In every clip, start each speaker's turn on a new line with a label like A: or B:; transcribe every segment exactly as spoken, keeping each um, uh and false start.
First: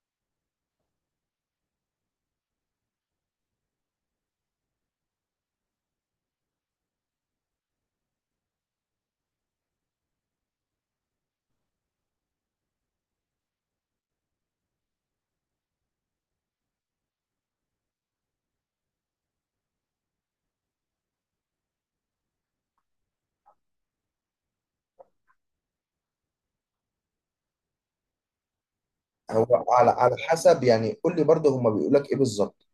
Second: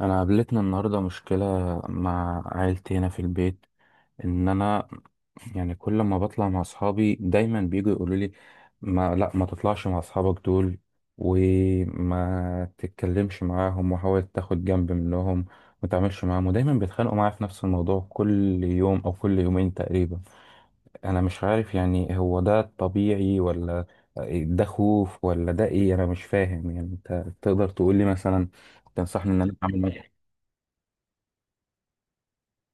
A: انا قابلتنا النهارده مشكله مع عيلتي هنا في البيت، ان انا يعني كل ما بطلع مع اصحابي دايما بيجوا يقولوا لي ما لا ما تطلعش مع اصحابك دول، وما تتكلمش معاهم وحاول تاخد جنب منهم، ما تعملش معاهم. ودايما بيتخانقوا معايا في نفس الموضوع كل يوم او كل يومين تقريبا. انا مش عارف يعني هو ده طبيعي ولا ده خوف ولا ده ايه، انا مش فاهم. يعني انت تقدر تقول لي مثلا، تنصحني ان انا
B: هو على
A: اعمل
B: على حسب يعني قول لي برضه هما بيقول لك ايه بالظبط.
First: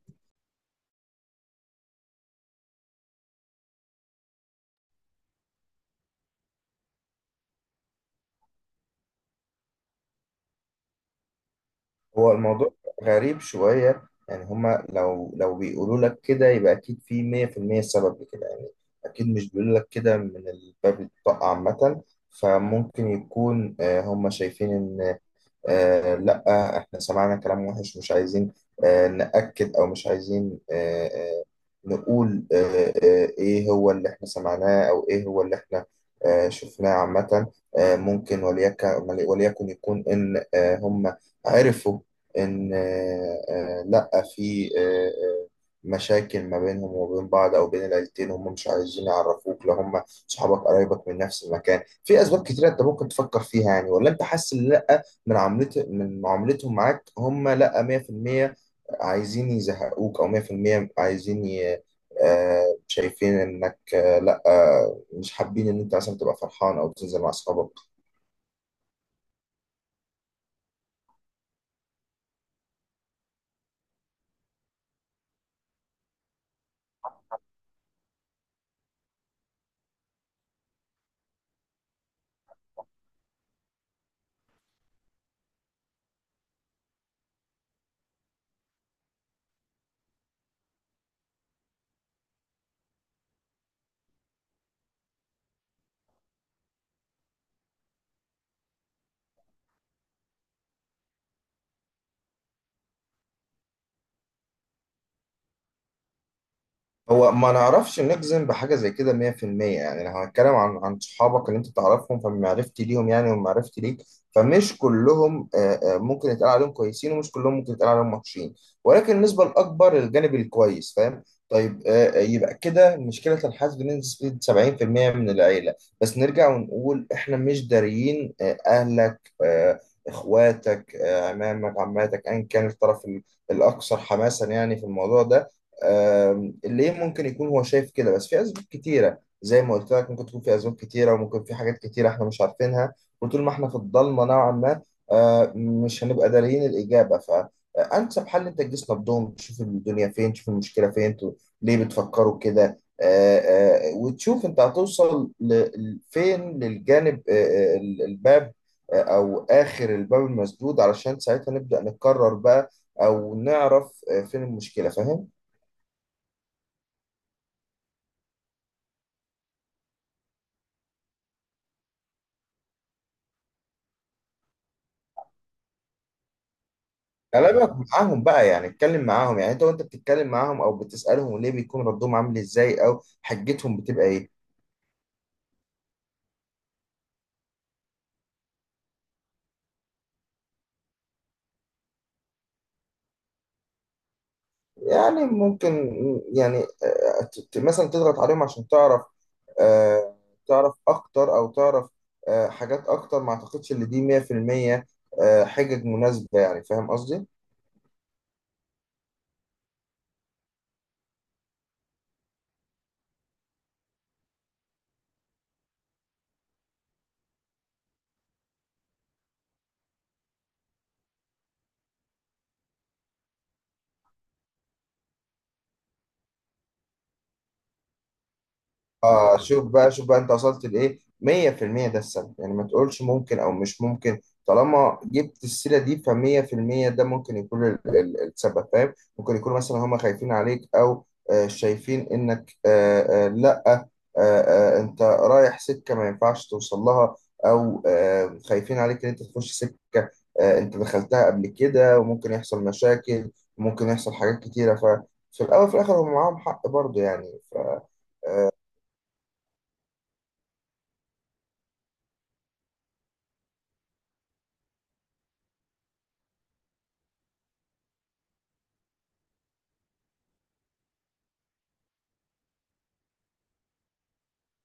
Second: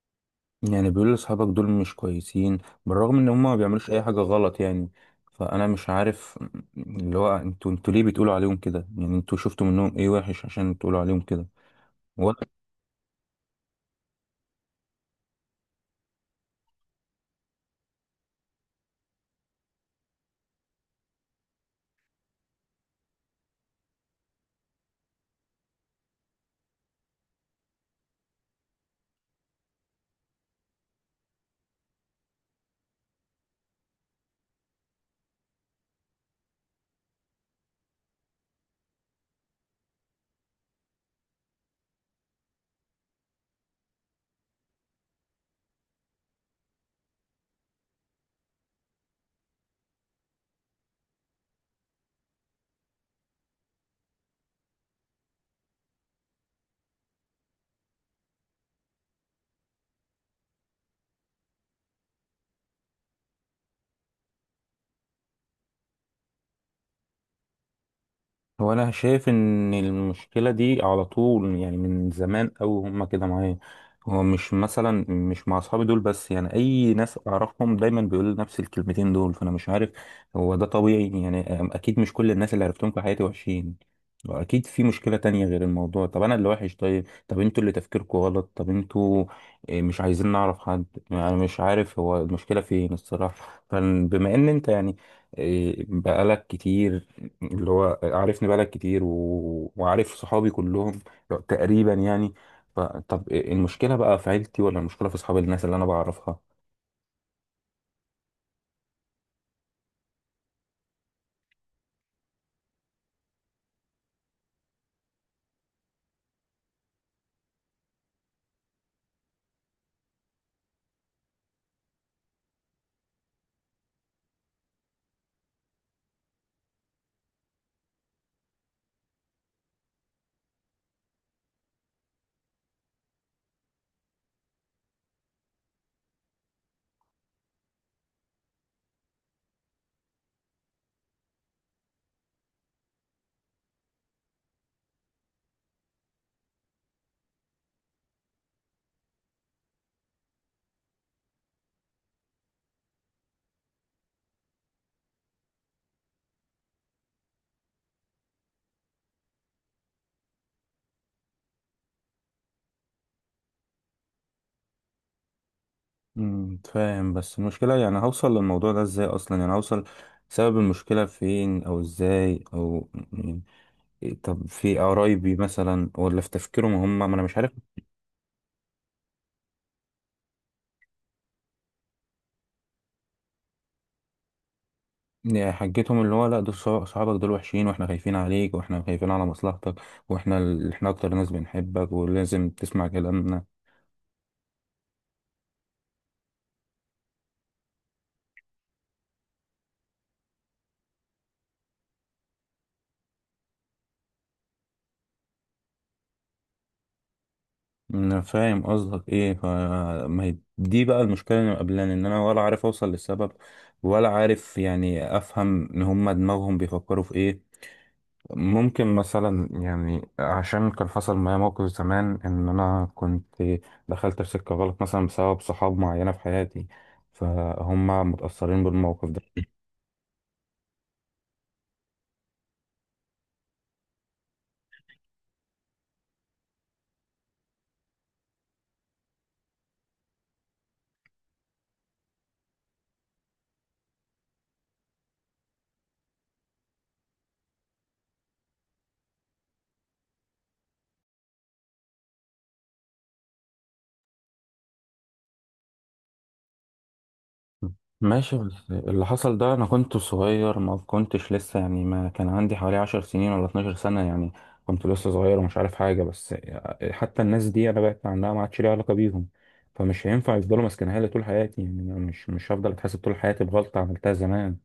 A: يعني. بيقول لأصحابك دول مش كويسين، بالرغم ان هم ما بيعملوش اي حاجة غلط يعني. فانا مش عارف اللي هو انتوا انتوا ليه بتقولوا عليهم كده؟ يعني انتوا شفتوا منهم ايه وحش عشان تقولوا عليهم كده؟
B: هو الموضوع غريب شوية. يعني هما لو لو بيقولوا لك كده يبقى اكيد في مية في المية سبب لكده يعني. اكيد مش بيقولوا لك كده من الباب الطاقة عامة. فممكن يكون آه، هما شايفين ان آه لا، احنا سمعنا كلام وحش مش عايزين آه نأكد او مش عايزين آه آه نقول آه آه ايه هو اللي احنا سمعناه او ايه هو اللي احنا آه شفناه عامة. آه ممكن وليك وليكن يكون ان آه هم عرفوا ان آه آه لا، في آه آه مشاكل ما بينهم وبين بعض او بين العيلتين، هم مش عايزين يعرفوك لو هم صحابك قرايبك من نفس المكان. في اسباب كتيرة انت ممكن تفكر فيها يعني، ولا انت حاسس ان لا، من عملت من معاملتهم معاك هم لا مية في المية عايزين يزهقوك، او مية في المية عايزين ي... آه، شايفين انك آه، لا آه، مش حابين ان انت مثلا تبقى فرحان او تنزل مع اصحابك.
A: هو انا شايف ان المشكله دي على طول يعني، من زمان قوي هما كده معايا. هو مش مثلا مش مع اصحابي دول بس، يعني اي ناس اعرفهم دايما بيقولوا نفس الكلمتين دول. فانا مش عارف هو ده طبيعي يعني. أم- اكيد مش كل الناس اللي عرفتهم في حياتي وحشين، واكيد في مشكله تانية غير الموضوع. طب انا اللي وحش؟ طيب، طب انتوا اللي تفكيركم غلط؟ طب انتوا إيه، مش عايزين نعرف حد؟ يعني مش عارف هو المشكله فين الصراحه. فبما ان انت يعني إيه، بقالك كتير اللي هو عارفني، بقالك كتير و... وعارف صحابي كلهم تقريبا يعني، فطب المشكلة بقى في عيلتي ولا المشكلة في أصحاب الناس اللي أنا بعرفها؟
B: هو ما نعرفش نجزم بحاجة زي كده مية في المية. يعني لو هنتكلم عن عن صحابك اللي انت تعرفهم فمعرفتي ليهم يعني ومعرفتي ليك، فمش كلهم آه، آه، ممكن يتقال عليهم كويسين، ومش كلهم ممكن يتقال عليهم وحشين، ولكن النسبة الأكبر للجانب الكويس، فاهم؟ طيب آه، آه، يبقى كده مشكلة الحاسد بنسبة سبعين في المية من العيلة. بس نرجع ونقول احنا مش داريين آه، أهلك، آه، إخواتك، آه، عمامك، عماتك، أيا كان الطرف الأكثر حماسا يعني في الموضوع ده ليه. ممكن يكون هو شايف كده، بس في اسباب كتيره زي ما قلت لك، ممكن تكون في اسباب كتيره وممكن في حاجات كتيره احنا مش عارفينها. وطول ما احنا في الضلمه نوعا ما، آه، مش هنبقى داريين الاجابه. فانسب حل انت تجلس نبضهم، تشوف الدنيا فين، تشوف المشكله فين، انتوا ليه بتفكروا كده. آه، آه، وتشوف انت هتوصل ل- فين للجانب آه، آه، الباب، آه، او اخر الباب المسدود، علشان ساعتها نبدا نقرر بقى او نعرف آه، فين المشكله، فاهم؟
A: امم فاهم. بس المشكلة يعني هوصل للموضوع ده إزاي أصلا؟ يعني هوصل سبب المشكلة فين أو إزاي أو يعني إيه؟ طب في قرايبي مثلا ولا في تفكيرهم هم؟ ما أنا مش عارف.
B: كلامك معاهم بقى يعني، اتكلم معاهم يعني، انت وانت بتتكلم معاهم او بتسألهم ليه، بيكون ردهم عامل ازاي او حجتهم بتبقى ايه؟
A: يعني حجتهم اللي هو، لا دول صح- صحابك دول وحشين، وإحنا خايفين عليك وإحنا خايفين على مصلحتك، وإحنا ال- إحنا أكتر ناس بنحبك ولازم تسمع كلامنا.
B: يعني ممكن يعني آه، ت- ت- مثلا تضغط عليهم عشان تعرف، آه، تعرف اكتر او تعرف آه، حاجات اكتر. ما اعتقدش ان دي مية في المية آه، حجج مناسبة، يعني فاهم قصدي؟
A: انا فاهم قصدك ايه. ف ما هي دي بقى المشكله اللي مقابلاني، ان انا ولا عارف اوصل للسبب ولا عارف يعني افهم ان هم دماغهم بيفكروا في ايه. ممكن مثلا يعني عشان كان حصل معايا موقف زمان ان انا كنت دخلت في سكه غلط مثلا بسبب صحاب معينه في حياتي، فهم متاثرين بالموقف ده.
B: اه شوف بقى، شوف بقى، انت وصلت لايه؟ مية في المية ده السبب يعني، ما تقولش ممكن او مش ممكن. طالما جبت السيره دي ف مية في المية ده ممكن يكون ال- ال- السبب، فاهم؟ ممكن يكون مثلا هم خايفين عليك، او آه شايفين انك آه آه لا آه آه انت رايح سكه ما ينفعش توصل لها، او آه خايفين عليك ان انت تخش سكه آه انت دخلتها قبل كده وممكن يحصل مشاكل، وممكن يحصل حاجات كتيره. ففي الاول وفي الاخر هم معاهم حق برضه يعني.
A: ماشي، بس اللي حصل ده انا كنت صغير ما كنتش لسه، يعني ما كان عندي حوالي عشر سنين ولا 12 سنة يعني. كنت لسه صغير ومش عارف حاجة. بس حتى الناس دي انا بعدت عنها، ما عادش ليها علاقة بيهم. فمش هينفع يفضلوا ماسكينها لي طول حياتي. يعني أنا مش مش هفضل اتحاسب طول حياتي بغلطة عملتها زمان.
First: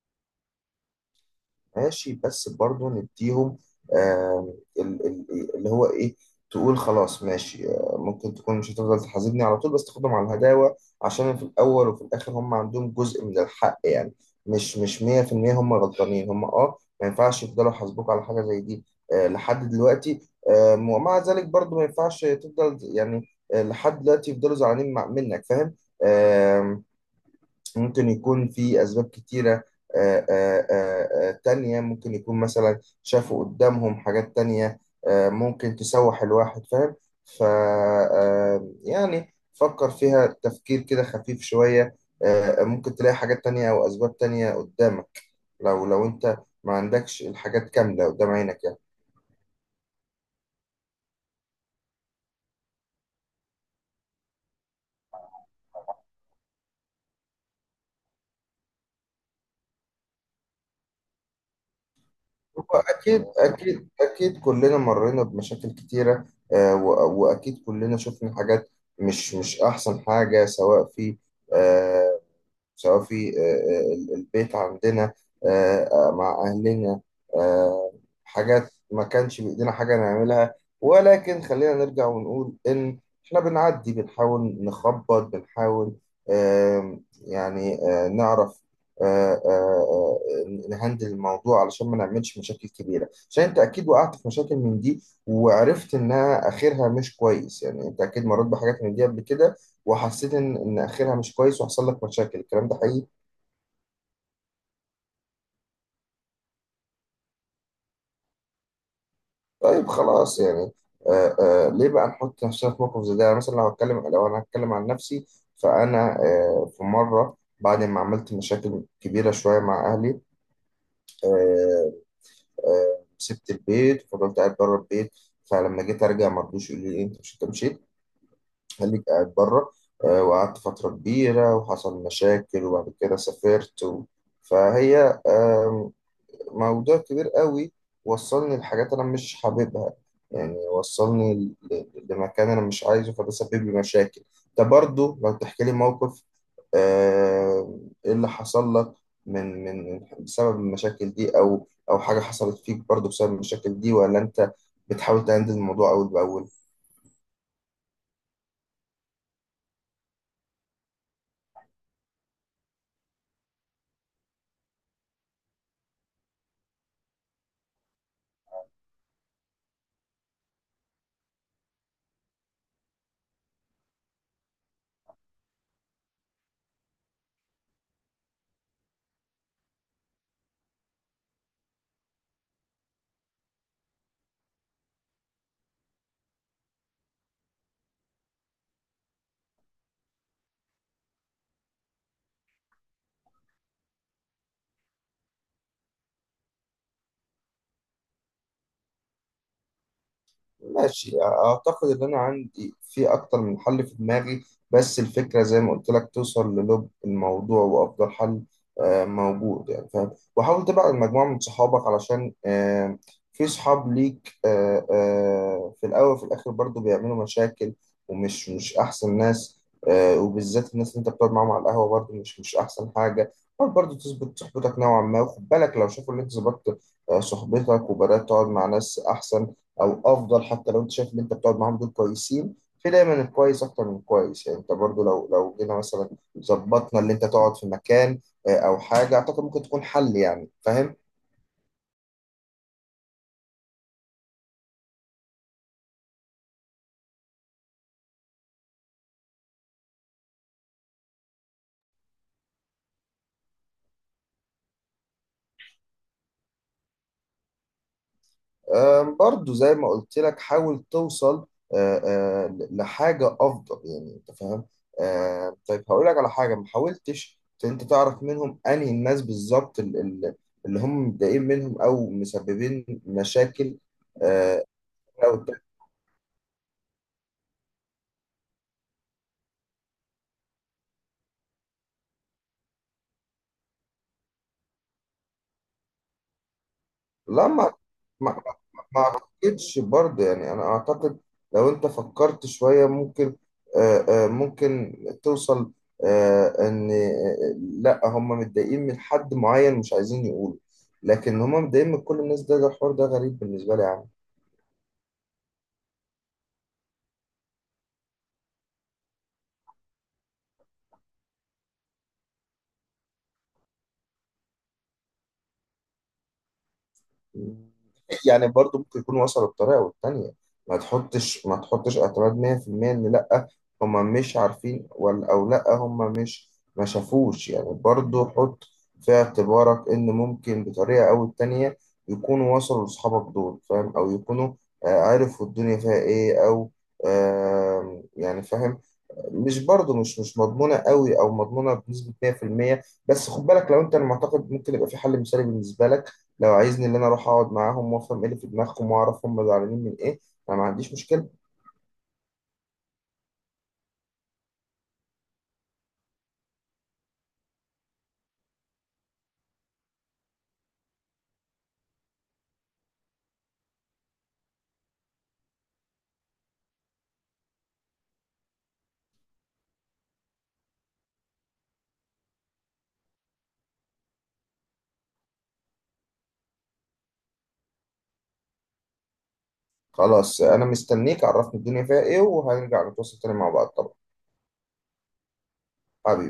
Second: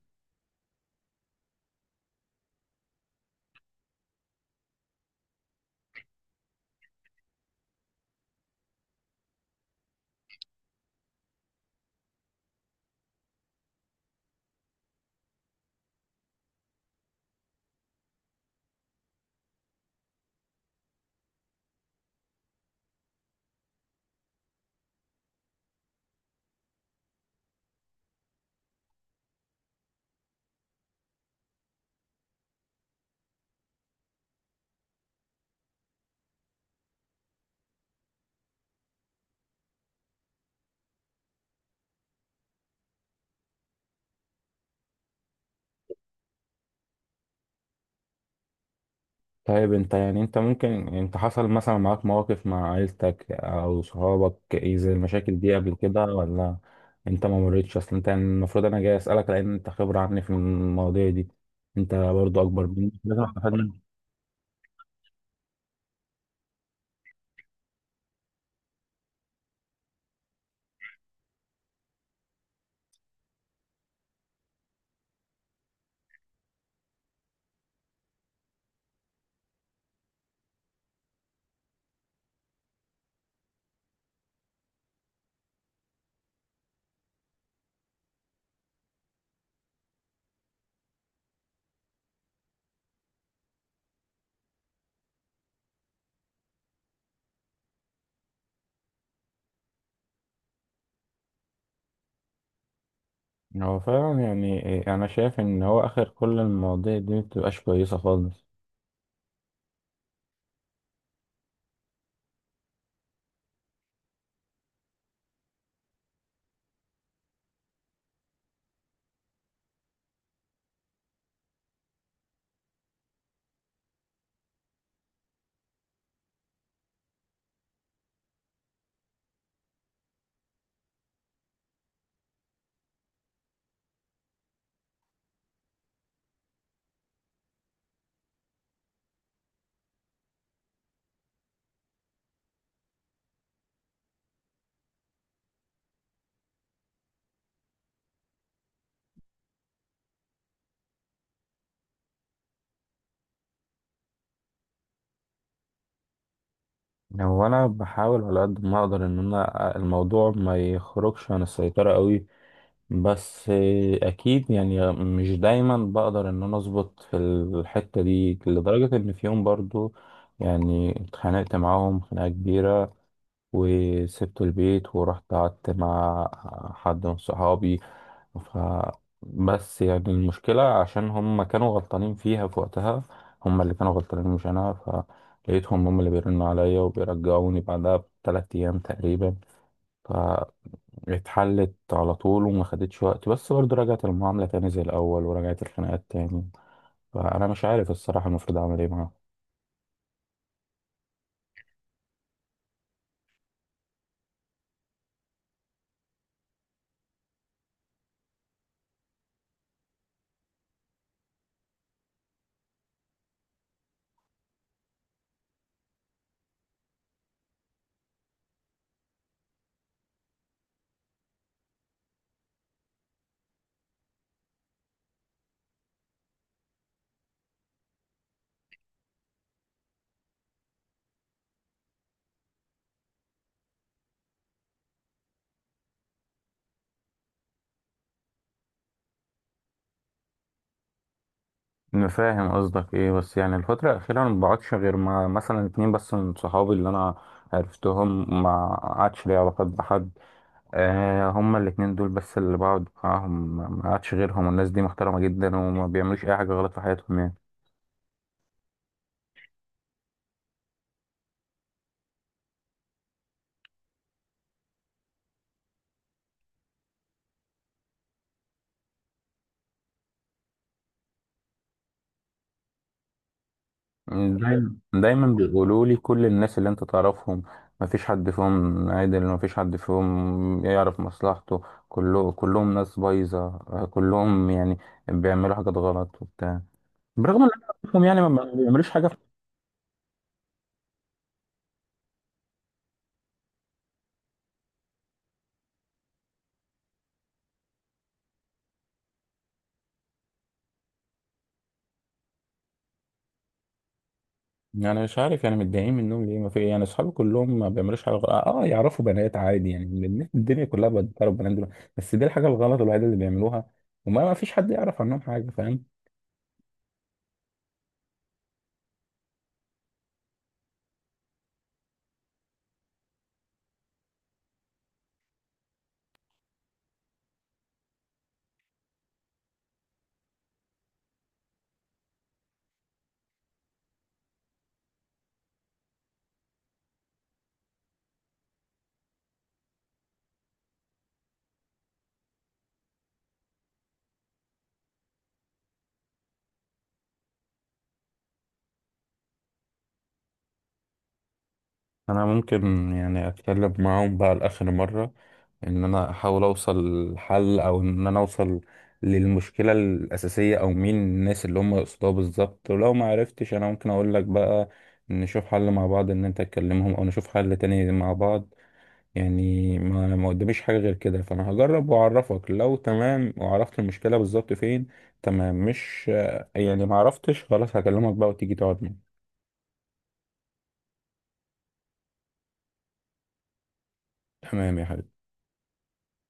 B: ماشي، بس برضو نديهم آم، ال- ال- اللي هو ايه، تقول خلاص ماشي، آه، ممكن تكون مش هتفضل تحاسبني على طول، بس تاخدهم على الهداوة عشان في الأول وفي الآخر هم عندهم جزء من الحق يعني. مش مش مية في المية هم غلطانين. هم اه ما ينفعش يفضلوا يحاسبوك على حاجة زي دي آه، لحد دلوقتي. آم، ومع ذلك برضو ما ينفعش تفضل يعني آه، لحد دلوقتي يفضلوا زعلانين مع- منك، فاهم؟ ممكن يكون في أسباب كتيرة آه، آه، آه، آه، تانية. ممكن يكون مثلا شافوا قدامهم حاجات تانية آه، ممكن تسوح الواحد، فاهم؟ ف آه، يعني فكر فيها تفكير كده خفيف شوية. آه، آه، ممكن تلاقي حاجات تانية أو أسباب تانية قدامك، لو لو أنت ما عندكش الحاجات كاملة قدام عينك يعني.
A: طيب انت يعني، انت ممكن انت حصل مثلا معاك مواقف مع عيلتك او صحابك ايه زي المشاكل دي قبل كده، ولا انت ما مريتش اصلا؟ انت يعني المفروض انا جاي اسالك لان انت خبره عني في المواضيع دي، انت برضو
B: هو
A: اكبر مني لازم
B: أكيد،
A: استفاد منك.
B: أكيد أكيد كلنا مرينا بمشاكل كتيرة، آه، و- وأكيد كلنا شفنا حاجات مش مش أحسن حاجة، سواء في آه، سواء في آه، آه، ال- البيت عندنا، آه، آه، مع أهلنا، آه، حاجات ما كانش بإيدينا حاجة نعملها. ولكن خلينا نرجع ونقول إن إحنا بنعدي، بنحاول نخبط، بنحاول آم، يعني آه، نعرف آه، آه، آه، نهندل الموضوع علشان ما نعملش مشاكل كبيرة. عشان أنت أكيد وقعت في مشاكل من دي وعرفت إنها آخرها مش كويس، يعني أنت أكيد مريت بحاجات من دي قبل كده وحسيت ان ان اخرها مش كويس وحصل لك مشاكل، الكلام ده حقيقي.
A: هو فعلا يعني ايه، انا شايف ان هو اخر كل المواضيع دي مبتبقاش كويسه خالص.
B: طيب خلاص يعني آه آه ليه بقى نحط نفسنا في موقف زي ده؟ يعني مثلا لو هتكلم، لو انا هتكلم عن نفسي، فانا آه في مره بعد ما عملت مشاكل كبيره شويه مع اهلي، آه آه سبت البيت وفضلت قاعد بره البيت. فلما جيت ارجع ما رضوش، يقولوا لي إيه، انت مش، انت مشيت خليك قاعد بره. آه وقعدت فتره كبيره وحصل مشاكل، وبعد كده سافرت و... فهي موضوع كبير قوي وصلني لحاجات انا مش حاببها، يعني وصلني ل- لمكان انا مش عايزه، فده سبب لي مشاكل. ده برضو لو تحكي لي موقف آه، ايه اللي حصل لك من من بسبب المشاكل دي، او او حاجة حصلت فيك برضو بسبب المشاكل دي، ولا انت بتحاول تهندل الموضوع اول باول.
A: يعني هو انا بحاول على قد ما اقدر ان انا الموضوع ما يخرجش عن السيطره قوي. بس آه، اكيد يعني مش دايما بقدر ان انا اظبط في الحتة دي، لدرجة ان في يوم برضو يعني اتخانقت معاهم خناقة كبيرة وسبت البيت ورحت قعدت مع حد من صحابي. ف بس يعني المشكلة، عشان هم كانوا غلطانين فيها في وقتها، هم اللي كانوا غلطانين مش انا. فلقيتهم هم اللي بيرنوا عليا وبيرجعوني بعدها بثلاث ايام تقريبا. اتحلت على طول وما خدتش وقت، بس برضه رجعت المعاملة تاني زي الأول ورجعت الخناقات تاني. فأنا مش عارف الصراحة المفروض أعمل إيه معاهم.
B: ماشي، اعتقد ان انا عندي في اكتر من حل في دماغي، بس الفكره زي ما قلت لك توصل للب الموضوع وافضل حل آه، موجود، يعني فاهم. وحاول تبعد مجموعه من صحابك علشان آه، في صحاب ليك آه، آه، في الاول وفي الاخر برضو بيعملوا مشاكل ومش مش احسن ناس. آه، وبالذات الناس اللي انت بتقعد معاهم على القهوه برضو مش مش احسن حاجه. حاول برضو تظبط صحبتك نوعا ما، وخد بالك لو شافوا ان انت ظبطت آه، صحبتك وبدات تقعد مع ناس احسن او افضل، حتى لو انت شايف ان انت بتقعد معاهم دول كويسين، في دايما الكويس اكتر من الكويس يعني. انت برضو لو لو جينا مثلا ظبطنا اللي انت تقعد في مكان آه، او حاجه، اعتقد ممكن تكون حل، يعني فاهم.
A: أنا فاهم قصدك إيه. بس يعني الفترة الأخيرة أنا ما بقعدش غير مع مثلا اتنين بس من صحابي اللي أنا عرفتهم، ما قعدش لي علاقات بحد. آه، هما الاتنين دول بس اللي بقعد معاهم، ما ما قعدش غيرهم، والناس دي محترمة جدا وما بيعملوش أي حاجة غلط في حياتهم يعني.
B: آم، برضو زي ما قلت لك حاول توصل آه، آه، ل- لحاجه افضل، يعني انت فاهم. آه، طيب هقول لك على حاجه، ما حاولتش ت- انت تعرف منهم انهي الناس بالظبط ال- ال- اللي هم متضايقين منهم او مسببين مشاكل؟ آه،
A: دايما دايما
B: لو ت-
A: بيقولوا لي كل الناس اللي انت تعرفهم ما فيش حد فيهم عادل، ما فيش حد فيهم يعرف مصلحته. كله كلهم ناس بايظة آه، كلهم يعني بيعملوا حاجات غلط وبتاع، برغم
B: لا
A: ان انا
B: ما
A: أعرفهم يعني ما
B: ما
A: بيعملوش
B: ما
A: حاجة.
B: اعتقدش برضه يعني، انا اعتقد لو انت فكرت شوية ممكن آه، آه، ممكن توصل آه، ان آه، لا هم متضايقين من حد معين مش عايزين يقولوا، لكن هم متضايقين من كل الناس؟ ده ده الحوار ده غريب بالنسبة لي يا عم.
A: يعني مش عارف يعني متضايقين منهم ليه. ما في يعني اصحابي كلهم ما بيعملوش حاجة غلط. اه يعرفوا بنات عادي، يعني الناس- الدنيا كلها بتعرف بنات دول. بس دي الحاجة الغلط الوحيدة اللي بيعملوها، وما ما فيش حد يعرف عنهم حاجة فاهم.
B: يعني برضو ممكن يكون وصلوا بطريقة والتانية. ما تحطش ما تحطش اعتراض مية في المية ان لا هما مش عارفين ولا، او لا هما مش ما شافوش. يعني برضو حط في اعتبارك ان ممكن بطريقة او التانية يكونوا وصلوا لاصحابك دول، فاهم؟ او يكونوا آه، عرفوا الدنيا فيها ايه، او آه، يعني فاهم. مش برضو مش مش مضمونة قوي او مضمونة بنسبة مية في المية، بس خد بالك. لو انت المعتقد ممكن يبقى في حل مثالي بالنسبة لك، لو عايزني ان انا اروح اقعد معاهم وافهم ايه اللي في دماغهم واعرف هم زعلانين من ايه، انا ما عنديش مشكله.
A: انا ممكن يعني اتكلم معاهم بقى لاخر مره، ان انا احاول اوصل لحل او ان انا اوصل للمشكله الاساسيه او مين الناس اللي هم يقصدوها بالظبط. ولو ما عرفتش انا ممكن اقول لك بقى، نشوف حل مع بعض ان انت تكلمهم او نشوف حل تاني مع بعض. يعني ما ما قداميش حاجه غير كده. فانا هجرب واعرفك لو تمام وعرفت المشكله بالظبط فين تمام، مش يعني ما عرفتش خلاص هكلمك بقى وتيجي تقعد معايا.
B: خلاص انا مستنيك، عرفني الدنيا فيها ايه وهنرجع نتواصل تاني مع بعض طبعا.
A: تمام يا حبيبي.
B: حبيبي.